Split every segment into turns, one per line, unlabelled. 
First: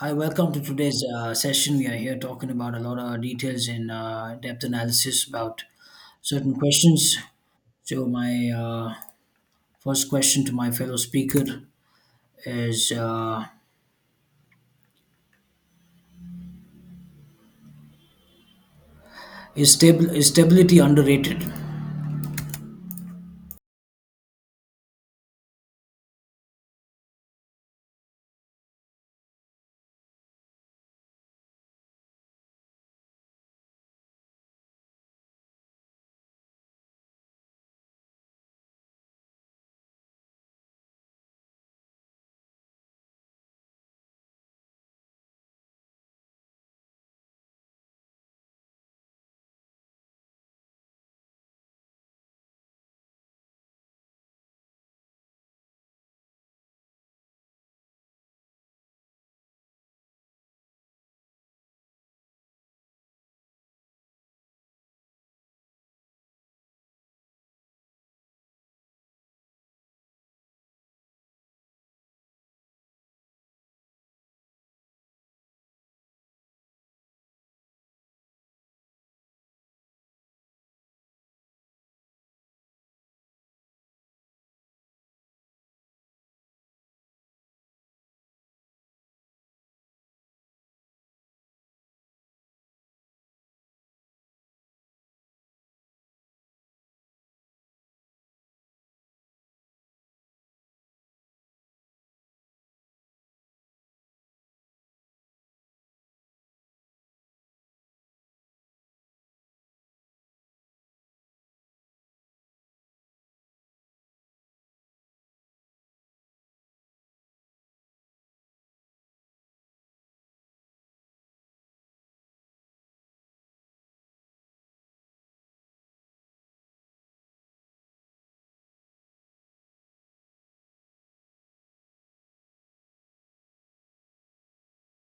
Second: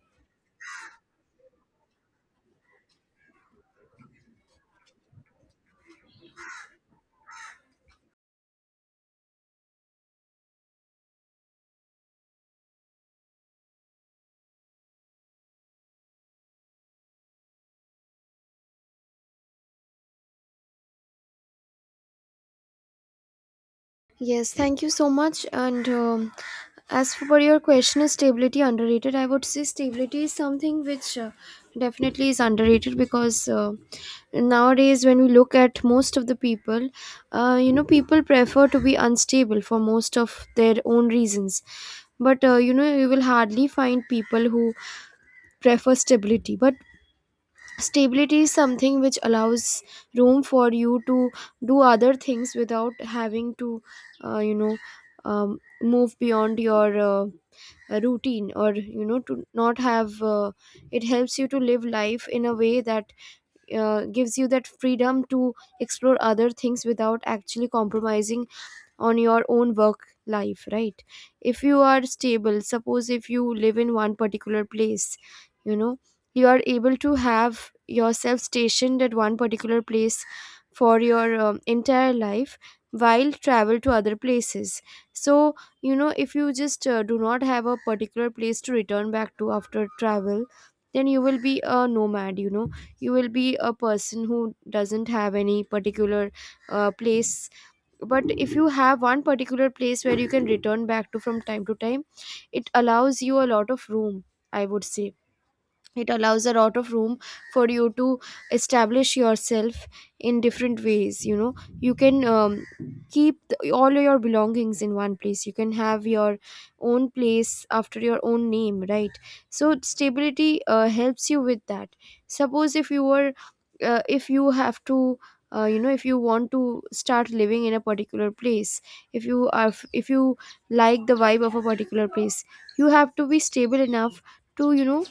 Hi, welcome to today's session. We are here talking about a lot of details and depth analysis about certain questions. So, my first question to my fellow speaker is is stability underrated?
Yes, thank you so much. And as for your question, is stability underrated? I would say stability is something which definitely is underrated because nowadays, when we look at most of the people, you know, people prefer to be unstable for most of their own reasons. But you know, you will hardly find people who prefer stability. But stability is something which allows room for you to do other things without having to uh, you know move beyond your routine, or you know, to not have it helps you to live life in a way that gives you that freedom to explore other things without actually compromising on your own work life, right? If you are stable, suppose if you live in one particular place, you know, you are able to have yourself stationed at one particular place for your entire life while travel to other places. So you know, if you just do not have a particular place to return back to after travel, then you will be a nomad, you know. You will be a person who doesn't have any particular place. But if you have one particular place where you can return back to from time to time, it allows you a lot of room. I would say it allows a lot of room for you to establish yourself in different ways. You know, you can keep all your belongings in one place. You can have your own place after your own name, right? So stability helps you with that. Suppose if you were if you have to you know, if you want to start living in a particular place, if you are if you like the vibe of a particular place, you have to be stable enough to you know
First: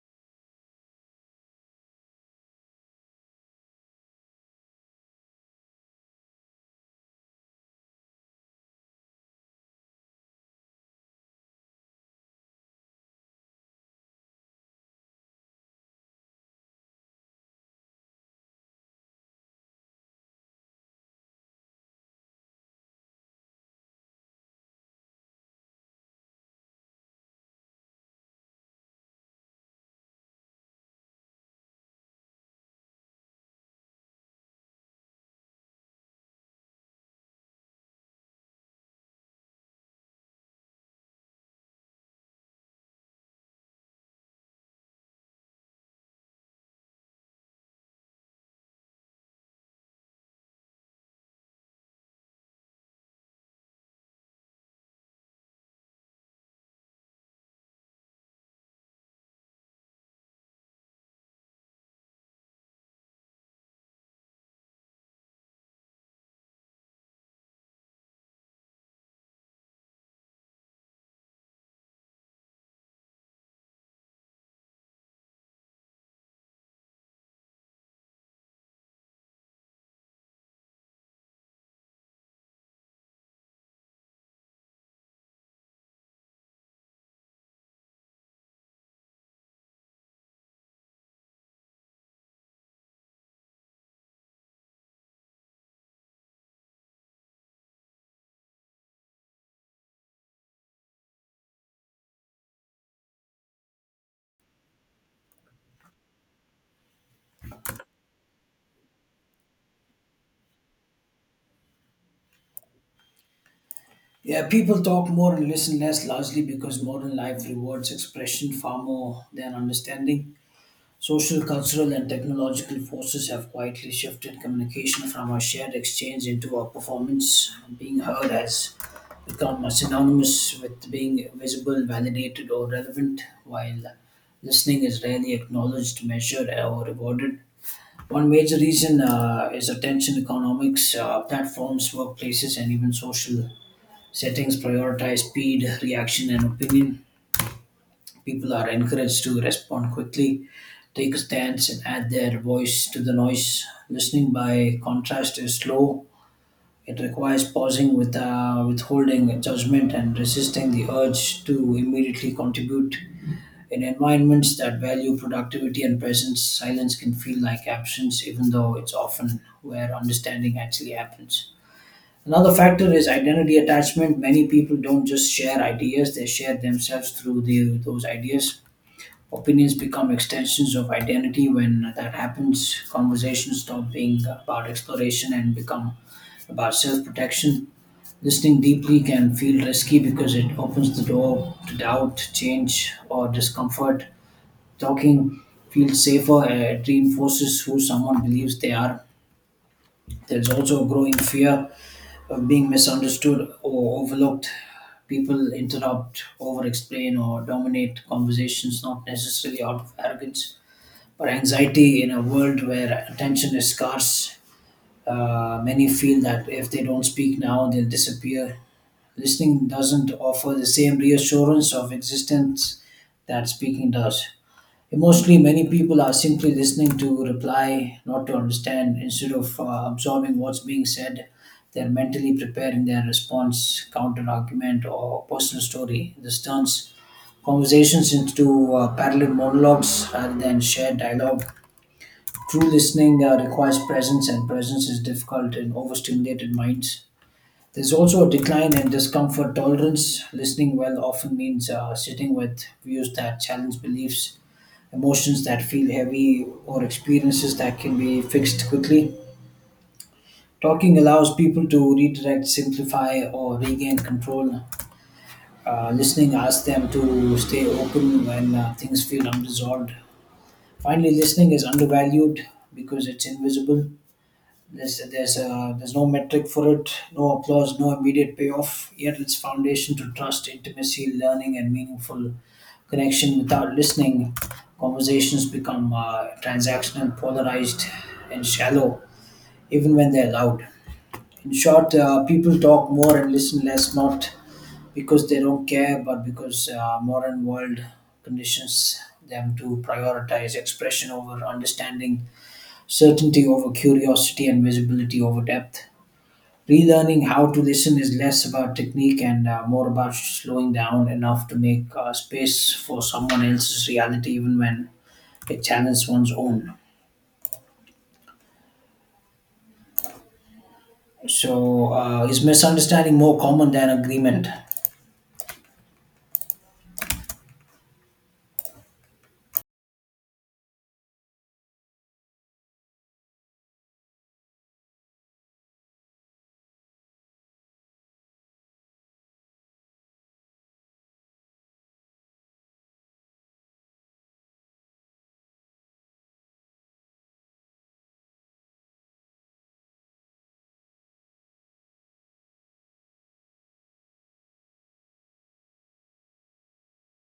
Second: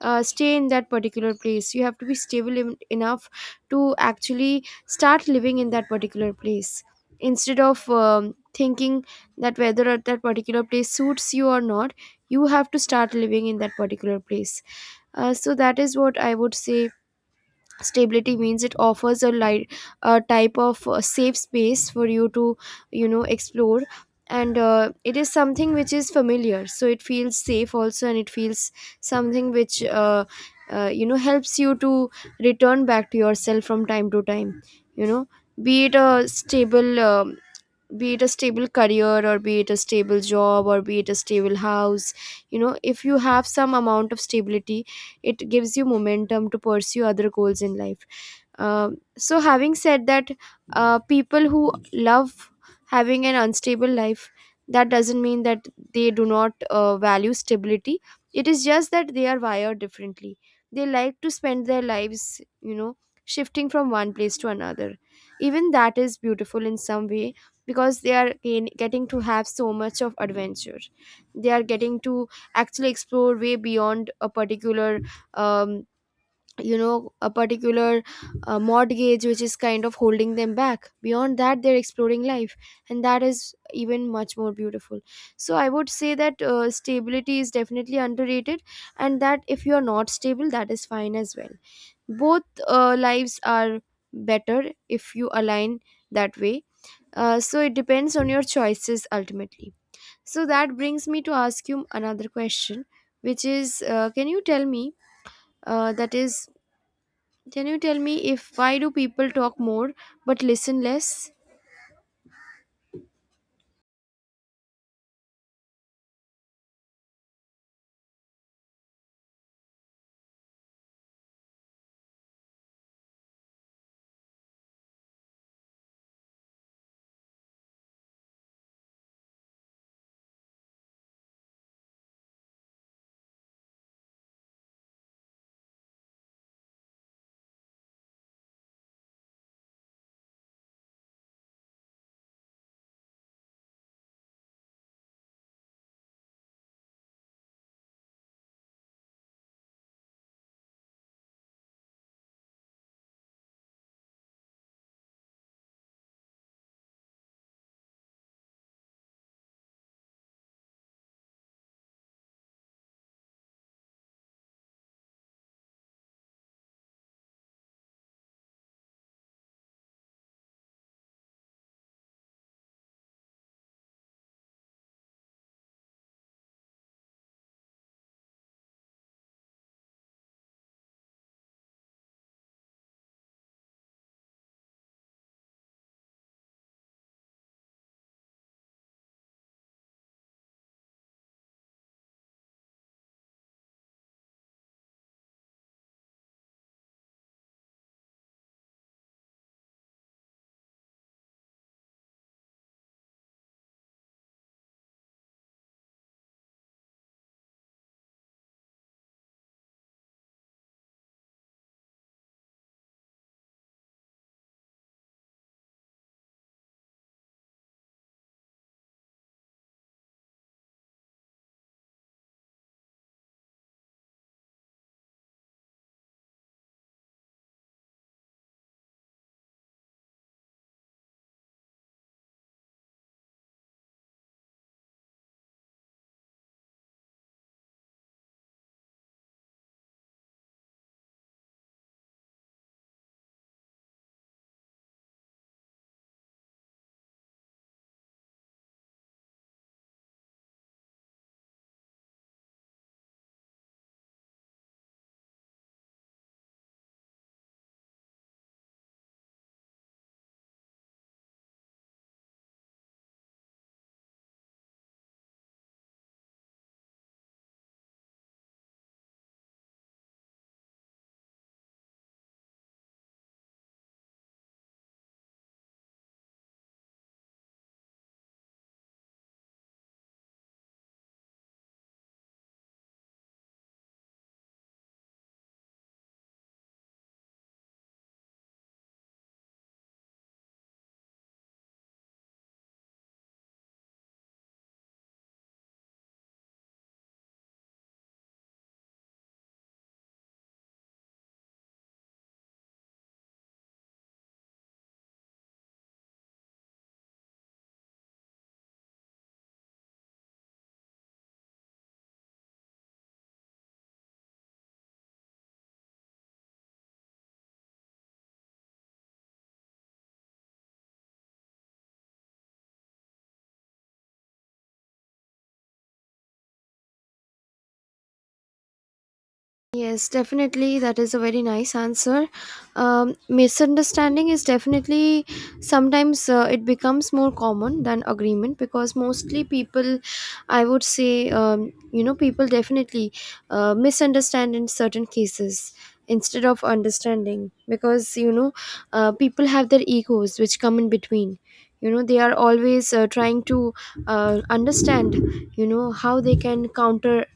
stay in that particular place. You have to be stable enough to actually start living in that particular place instead of thinking that whether at that particular place suits you or not. You have to start living in that particular place. So that is what I would say stability means. It offers a light, a type of safe space for you to you know explore. And it is something which is familiar, so it feels safe also, and it feels something which you know, helps you to return back to yourself from time to time, you know. Be it a stable career, or be it a stable job, or be it a stable house, you know, if you have some amount of stability, it gives you momentum to pursue other goals in life. So having said that, people who love having an unstable life, that doesn't mean that they do not value stability. It is just that they are wired differently. They like to spend their lives, you know, shifting from one place to another. Even that is beautiful in some way, because they are getting to have so much of adventure. They are getting to actually explore way beyond a particular um, you know, a particular mortgage which is kind of holding them back. Beyond that, they're exploring life, and that is even much more beautiful. So I would say that stability is definitely underrated, and that if you are not stable, that is fine as well. Both lives are better if you align that way. So it depends on your choices ultimately. So that brings me to ask you another question, which is, can you tell me? That is, can you tell me if why do people talk more but listen less?
Yeah, people talk more and listen less, largely because modern life rewards expression far more than understanding. Social, cultural, and technological forces have quietly shifted communication from a shared exchange into a performance. Being heard has become synonymous with being visible, validated, or relevant, while listening is rarely acknowledged, measured, or rewarded. One major reason is attention economics. Platforms, workplaces, and even social settings prioritize speed, reaction, and opinion. People are encouraged to respond quickly, take a stance, and add their voice to the noise. Listening, by contrast, is slow. It requires pausing with withholding judgment and resisting the urge to immediately contribute. In environments that value productivity and presence, silence can feel like absence, even though it's often where understanding actually happens. Another factor is identity attachment. Many people don't just share ideas, they share themselves through those ideas. Opinions become extensions of identity. When that happens, conversations stop being about exploration and become about self protection. Listening deeply can feel risky because it opens the door to doubt, change, or discomfort. Talking feels safer, it reinforces who someone believes they are. There's also a growing fear of being misunderstood or overlooked. People interrupt, over explain, or dominate conversations, not necessarily out of arrogance or anxiety in a world where attention is scarce. Many feel that if they don't speak now, they'll disappear. Listening doesn't offer the same reassurance of existence that speaking does. Emotionally, many people are simply listening to reply, not to understand. Instead of absorbing what's being said, they're mentally preparing their response, counter argument, or personal story. This turns conversations into parallel monologues rather than shared dialogue. True listening requires presence, and presence is difficult in overstimulated minds. There's also a decline in discomfort tolerance. Listening well often means sitting with views that challenge beliefs, emotions that feel heavy, or experiences that can be fixed quickly. Talking allows people to redirect, simplify, or regain control. Listening asks them to stay open when things feel unresolved. Finally, listening is undervalued because it's invisible. There's no metric for it, no applause, no immediate payoff. Yet its foundation to trust, intimacy, learning, and meaningful connection. Without listening, conversations become transactional, polarized, and shallow, even when they're loud. In short, people talk more and listen less, not because they don't care, but because modern world conditions them to prioritize expression over understanding, certainty over curiosity, and visibility over depth. Relearning how to listen is less about technique and more about slowing down enough to make space for someone else's reality, even when it challenges one's own. So, is misunderstanding more common than agreement?
Yes, definitely. That is a very nice answer. Misunderstanding is definitely sometimes it becomes more common than agreement, because mostly people, I would say, you know, people definitely misunderstand in certain cases instead of understanding, because, you know, people have their egos which come in between. You know, they are always trying to understand, you know, how they can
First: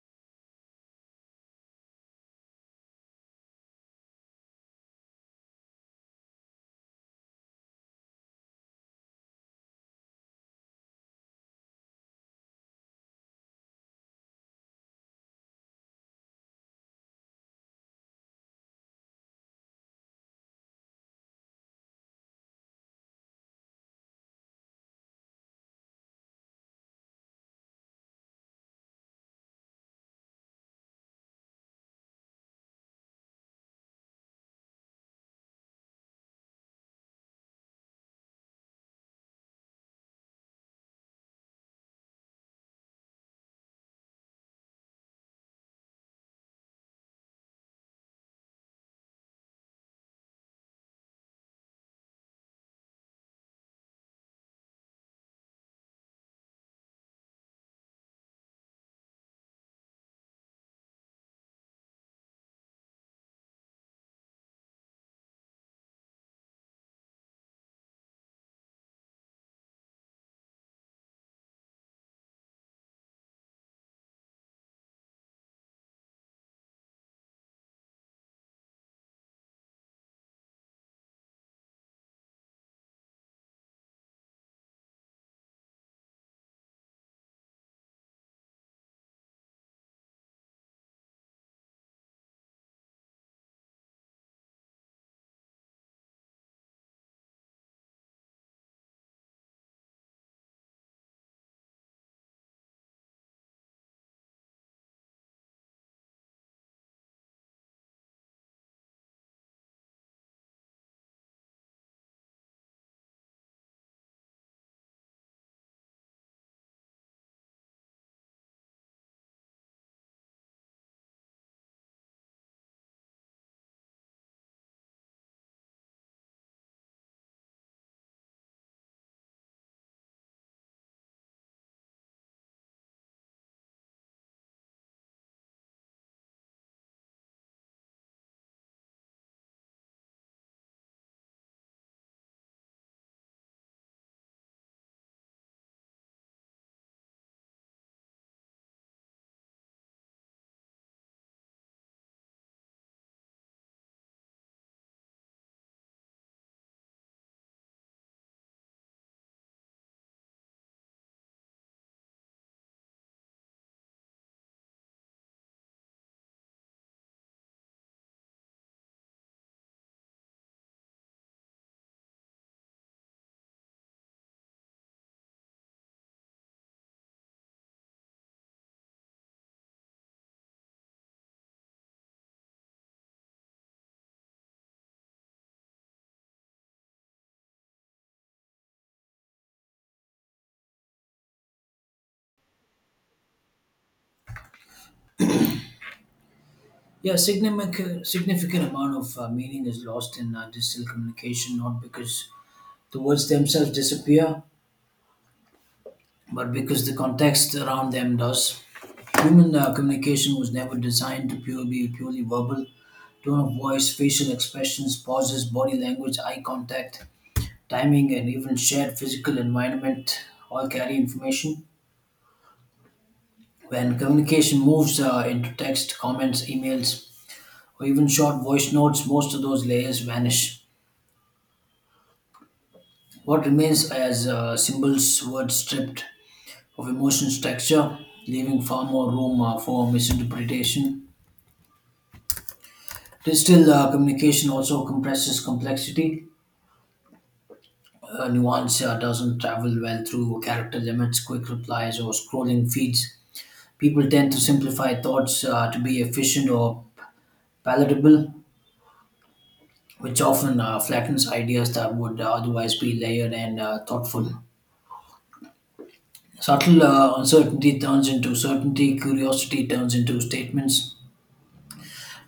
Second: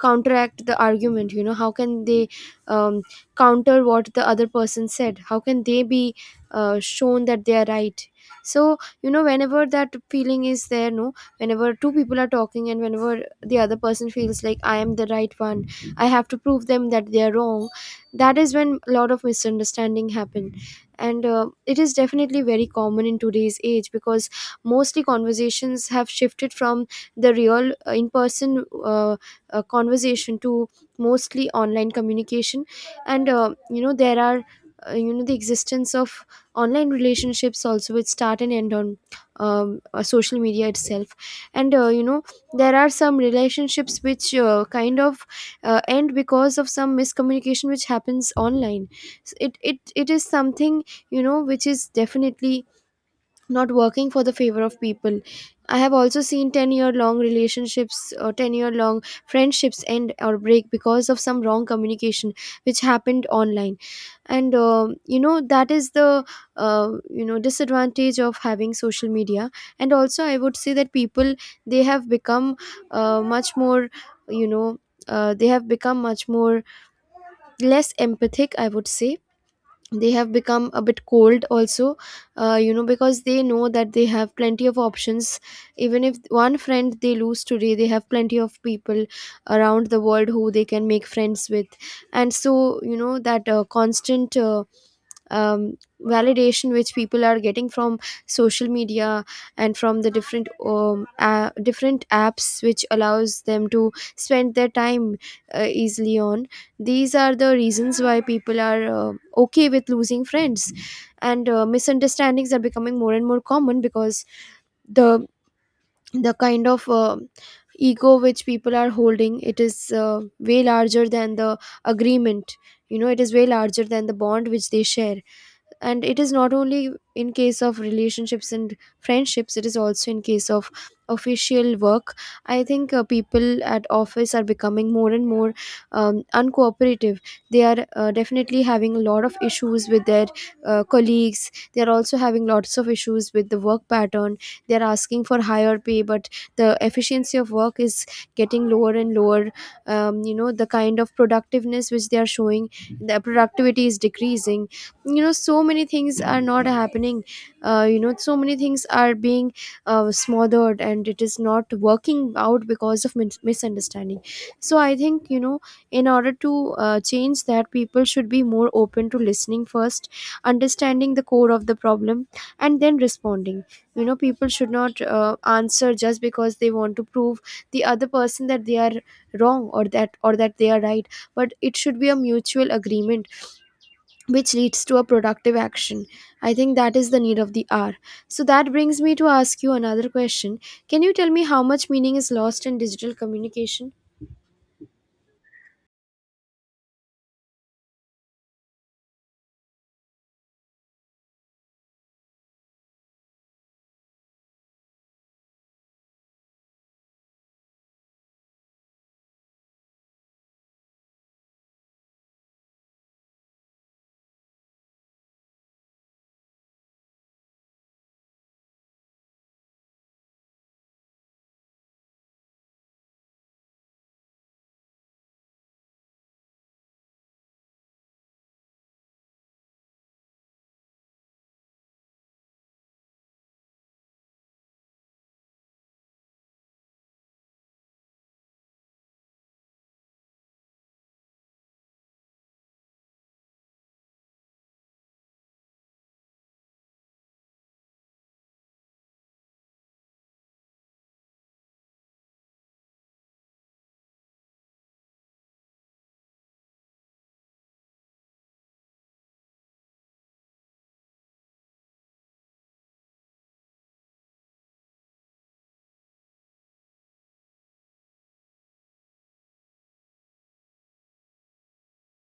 counteract the argument. You know, how can they um, counter what the other person said? How can they be shown that they are right? So you know, whenever that feeling is there, no, whenever two people are talking, and whenever the other person feels like I am the right one, I have to prove them that they are wrong, that is when a lot of misunderstanding happen. And it is definitely very common in today's age, because mostly conversations have shifted from the real in person conversation to mostly online communication. And you know, there are you know, the existence of online relationships also, which start and end on social media itself. And you know, there are some relationships which kind of end because of some miscommunication which happens online. It is something, you know, which is definitely not working for the favor of people. I have also seen 10-year long relationships or 10-year long friendships end or break because of some wrong communication which happened online. And um, you know, that is the you know, disadvantage of having social media. And also I would say that people, they have become much more you know they have become much more less empathic, I would say. They have become a bit cold also, you know, because they know that they have plenty of options. Even if one friend they lose today, they have plenty of people around the world who they can make friends with. And so you know, that constant validation which people are getting from social media, and from the different different apps which allows them to spend their time easily on, these are the reasons why people are okay with losing friends. And misunderstandings are becoming more and more common, because the the kind of ego which people are holding, it is way larger than the agreement. You know, it is way larger than the bond which they share. And it is not only in case of relationships and friendships, it is also in case of official work. I think people at office are becoming more and more uncooperative. They are definitely having a lot of issues with their colleagues. They are also having lots of issues with the work pattern. They are asking for higher pay, but the efficiency of work is getting lower and lower. You know, the kind of productiveness which they are showing, the productivity is decreasing. You know, so many things are not happening. You know, so many things are being smothered, and it is not working out because of misunderstanding. So I think you know, in order to change that, people should be more open to listening first, understanding the core of the problem, and then responding. You know, people should not answer just because they want to prove the other person that they are wrong, or that they are right. But it should be a mutual agreement which leads to a productive action. I think that is the need of the hour. So that brings me to ask you another question. Can you tell me how much meaning is lost in digital communication?
Yeah, significant amount of meaning is lost in digital communication, not because the words themselves disappear, but because the context around them does. Human communication was never designed to be purely verbal. Tone of voice, facial expressions, pauses, body language, eye contact, timing, and even shared physical environment all carry information. When communication moves into text, comments, emails, or even short voice notes, most of those layers vanish. What remains as symbols, words stripped of emotion structure, leaving far more room for misinterpretation. Digital communication also compresses complexity. Nuance doesn't travel well through character limits, quick replies, or scrolling feeds. People tend to simplify thoughts to be efficient or palatable, which often flattens ideas that would otherwise be layered and thoughtful. Subtle uncertainty turns into certainty, curiosity turns into statements,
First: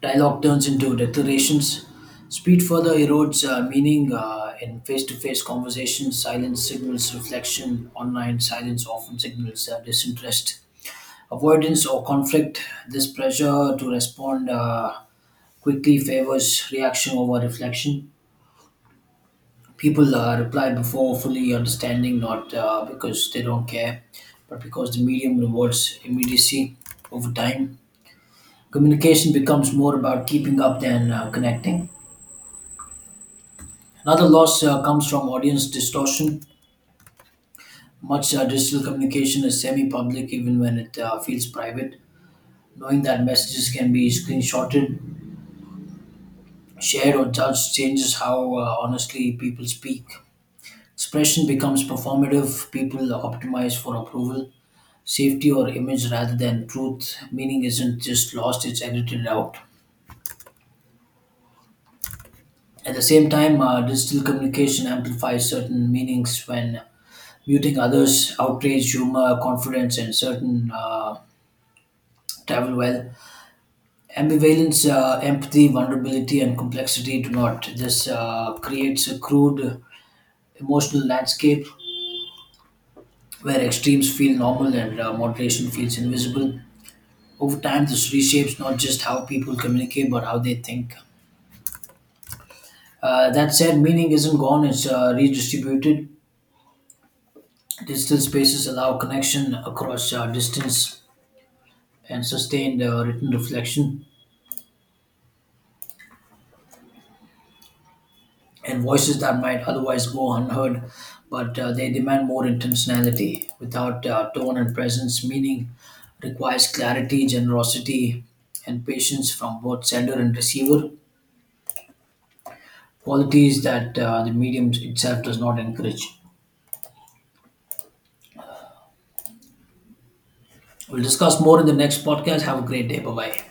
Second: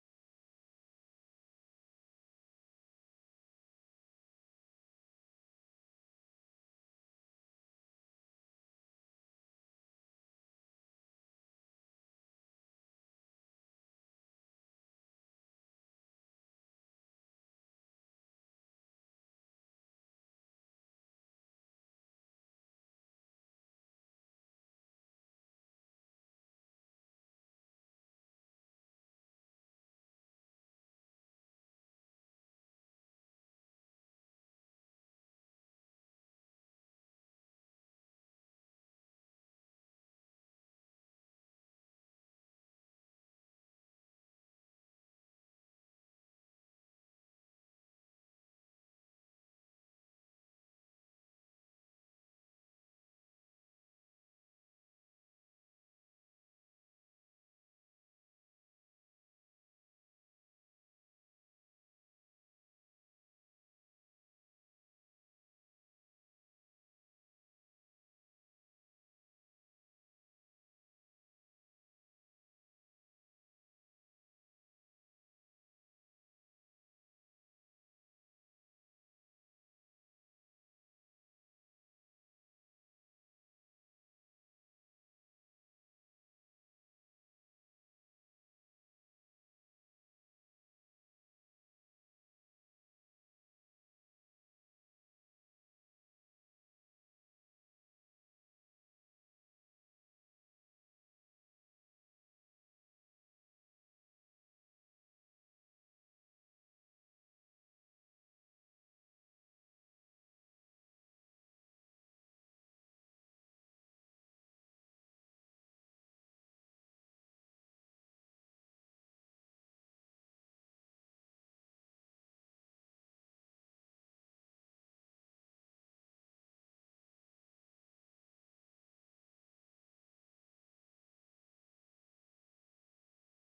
dialogue turns into declarations. Speed further erodes meaning in face to face conversations. Silence signals reflection. Online silence often signals disinterest, avoidance, or conflict. This pressure to respond quickly favors reaction over reflection. People reply before fully understanding, not because they don't care, but because the medium rewards immediacy over time. Communication becomes more about keeping up than connecting. Another loss comes from audience distortion. Much digital communication is semi public, even when it feels private. Knowing that messages can be screenshotted, shared, or judged changes how honestly people speak. Expression becomes performative, people optimize for approval, safety, or image rather than truth. Meaning isn't just lost, it's edited out. At the same time, digital communication amplifies certain meanings when muting others, outrage, humor, confidence, and certain travel well. Ambivalence, empathy, vulnerability, and complexity do not. This creates a crude emotional landscape where extremes feel normal and moderation feels invisible. Over time, this reshapes not just how people communicate but how they think. That said, meaning isn't gone, it's redistributed. Digital spaces allow connection across distance and sustained written reflection. And voices that might otherwise go unheard, but they demand more intentionality without tone and presence. Meaning requires clarity, generosity, and patience from both sender and receiver, qualities that the medium itself does not encourage. We'll discuss more in the next podcast. Have a great day. Bye bye.